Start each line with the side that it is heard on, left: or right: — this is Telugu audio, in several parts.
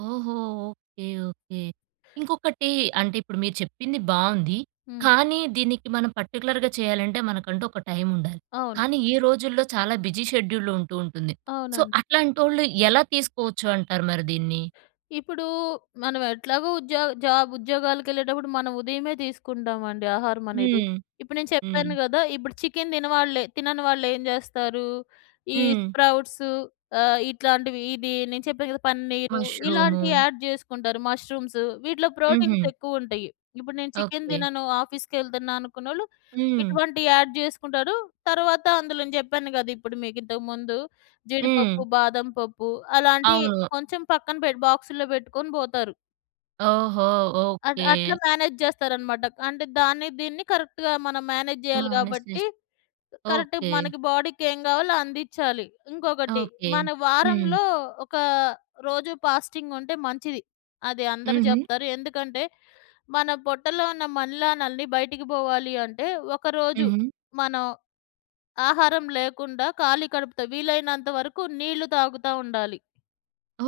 right: ఓహో! ఓకే. ఓకే. ఇంకొకటి అంటే ఇప్పుడు మీరు చెప్పింది బావుంది.
left: హ్మ్.
right: కానీ దీనికి మనం పర్టిక్యులర్‌గా చేయాలంటే మనకంటూ ఒక టైమ్ ఉండాలి.
left: అవును.
right: కానీ ఈ రోజుల్లో చాలా బిజి షెడ్యూ‌ల్‌ ఉంటూ ఉంటుంది. సో,
left: అవునండి.
right: అట్లాంటోళ్ళు ఎలా తీసుకోవచ్చు అంటారు మరి దీన్ని?
left: ఇప్పుడు మనం ఎట్లాగో ఉద్యోగ జాబ్ ఉద్యోగాలగెళ్ళేటప్పుడు మనం ఉదయమే తీసుకుంటామండి ఆహారమనేది.
right: హ్మ్,
left: ఇప్పుడు నేను
right: హ్మ్.
left: చెప్పాను గదా! ఇప్పుడు చికెన్ తినవాళ్ళే తినని వాళ్ళెం జెస్తారు, ఈ
right: హ్మ్.
left: స్ప్రౌట్సు ఆహ్, ఇట్లాంటివి ఇది నేను చెప్పాను గదా! పన్నీరు,
right: మష్రూము.
left: ఇలాంటియి యాడ్ జేసుకుంటారు. ముష్రూమ్సు వీటిలో ప్రోటీన్స్
right: హుహు.
left: ఎక్కువుంటాయి. ఇప్పుడు నేను చికెన్
right: ఓకే.
left: తినను ఆఫీస్‌కెళ్తున్నా అనుకున్నోళ్ళు
right: హ్మ్.
left: ఇటువంటియి యాడ్ జేసుకుంటాడు. తరువాత అందులో నేను జెప్పాను గదా! ఇప్పుడు మీకు ఇంతకు ముందు
right: హ్మ్.
left: జీడిపప్పు, బాదం పప్పు అలాంటియి
right: అవును.
left: కొంచెం పక్కన పెట్ బాక్సుల్లో బెట్టుకొని బోతారు.
right: ఓహో!
left: అట్
right: ఓకే.
left: అట్లా మ్యానేజ్ జేస్తారనమాట. అంటే దాన్ని దీన్ని కరెక్ట్‌గా మనం మ్యానేజ్ జేయాలి కాబట్టి
right: మానేసేసి
left: కరెక్ట్‌గా
right: ఓకే.
left: మనకి బాడీకేం కావాలో అందిచ్చాలి. ఇంకొకటి,
right: ఓకే.
left: మన
right: హ్మ్.
left: వారంలో ఒక రోజు పాస్టింగుంటే మంచిది. అది అందరూ
right: హుహు.
left: జెప్తారు. ఎందుకంటే మన పొట్టలో ఉన్న మన్లానల్ని బయటికి బోవాలి అంటే ఒక రోజు
right: హుహు.
left: మనం ఆహారం లేకుండా ఖాళీ కడుపుతో వీలైనంత వరకు నీళ్ళు తాగుతా ఉండాలి.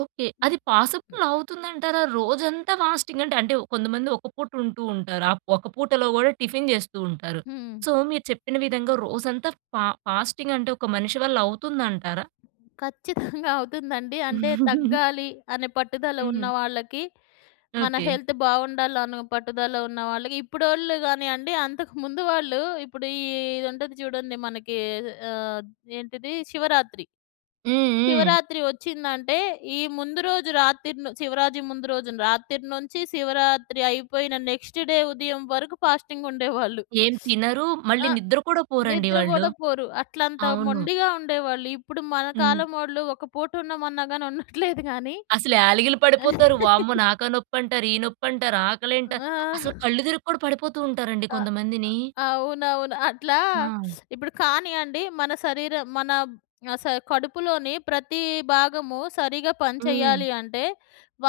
right: ఓకే.
left: హ్మ్.
right: అది పాసిబుల్ అవుతుంది అంటారా రోజంతా ఫాస్టింగ్ అంటే అంటే కొంతమంది ఒక పూట ఉంటూ ఉంటారు. ఆహ్, ఒక పూటలో గూడా టిఫిన్ జెస్తూ ఉంటారు.
left: హ్మ్.
right: సో, మీరు చెప్పిన విధంగా రోజంతా ఫ ఫాస్టింగ్ అంటే ఒక మనిషి వల్ల అవుతుందంటారా?
left: ఖచ్చితంగా అవుతుందండి. అంటే తగ్గాలి అనే పట్టుదల
right: హ్మ్.
left: ఉన్నవాళ్ళకి, మన
right: ఓకే.
left: హెల్త్ బావుండాలనో పట్టుదల ఉన్నవాళ్ళకి, ఇప్పుడోళ్ళు గానియండి. అంతకు ముందు వాళ్ళు ఇప్పుడు ఈ ఇది ఉంటది జూడండి మనకి అహ్, ఏంటిది? శివరాత్రి.
right: హ్మ్. హ్మ్.
left: శివరాత్రి ఒచ్చిందంటే ఈ ముందు రోజు రాతిరిను శివరాత్రి ముందు రోజు రాత్రి నుంచి శివరాత్రి అయిపోయిన నెక్స్ట్ డే ఉదయం వరకు ఫాస్టింగ్ ఉండేవాళ్ళు.
right: ఏం తినరు మళ్ళీ
left: ఆ!
right: నిద్ర కూడా పోరండి
left: నిద్ర
right: వాళ్ళు.
left: గూడా పోరు. అట్లంత
right: అవును.
left: మొండిగా ఉండేవాళ్ళు. ఇప్పుడు మన
right: హ్మ్.
left: కాలం ఒళ్ళు ఒక పూట ఉన్నమన్నా గాని ఉంన్నట్లేదు గాని
right: అసలు యాలగిలి పడిపోతారు. వామ్మో! నాకా నొప్పి అంటారు. ఈ నొప్పి అంటారు. ఆకలంట, అసలు
left: ఆ!
right: కళ్ళు తిరిగి కూడా పడిపోతూ ఉంటారండి
left: అ!
right: కొంతమందిని.
left: ఆహ్, అవునవును. అట్లా
right: ఆ!
left: ఇప్పుడు కానీయండి మన శరీరం మన ఆహ్, శ కడుపులోని ప్రతి భాగము సరిగ్గా పని
right: హ్మ్.
left: చెయ్యాలి అంటే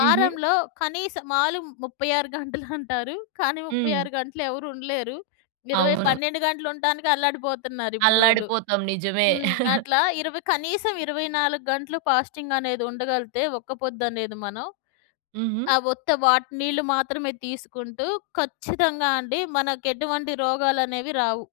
right: హుహు.
left: కనీసం మాలు 36 గంటలు అంటారు. కానీ ముప్పై
right: హ్మ్.
left: ఆరు గంటలు ఎవరు ఉండలేరు. ఇరవై
right: అవును.
left: పన్నెండు గంటలు ఉండటానికి అల్లడిపోతున్నారు ఇప్పుడోళ్ళు.
right: అల్లాడిపోతాం. నిజమే.
left: హ్మ్. అట్లా 20 కనీసం 24 గంటలు ఫాస్టింగ్ అనేది ఉండగలిగితే ఒక్క పొద్దు అనేది మనం,
right: హుహు.
left: ఆ వుత్త వాట్ నీళ్ళు మాత్రమే తీసుకుంటూ ఖచ్చితంగా అండి. మనకేటువంటి రోగాలు అనేవి రావు.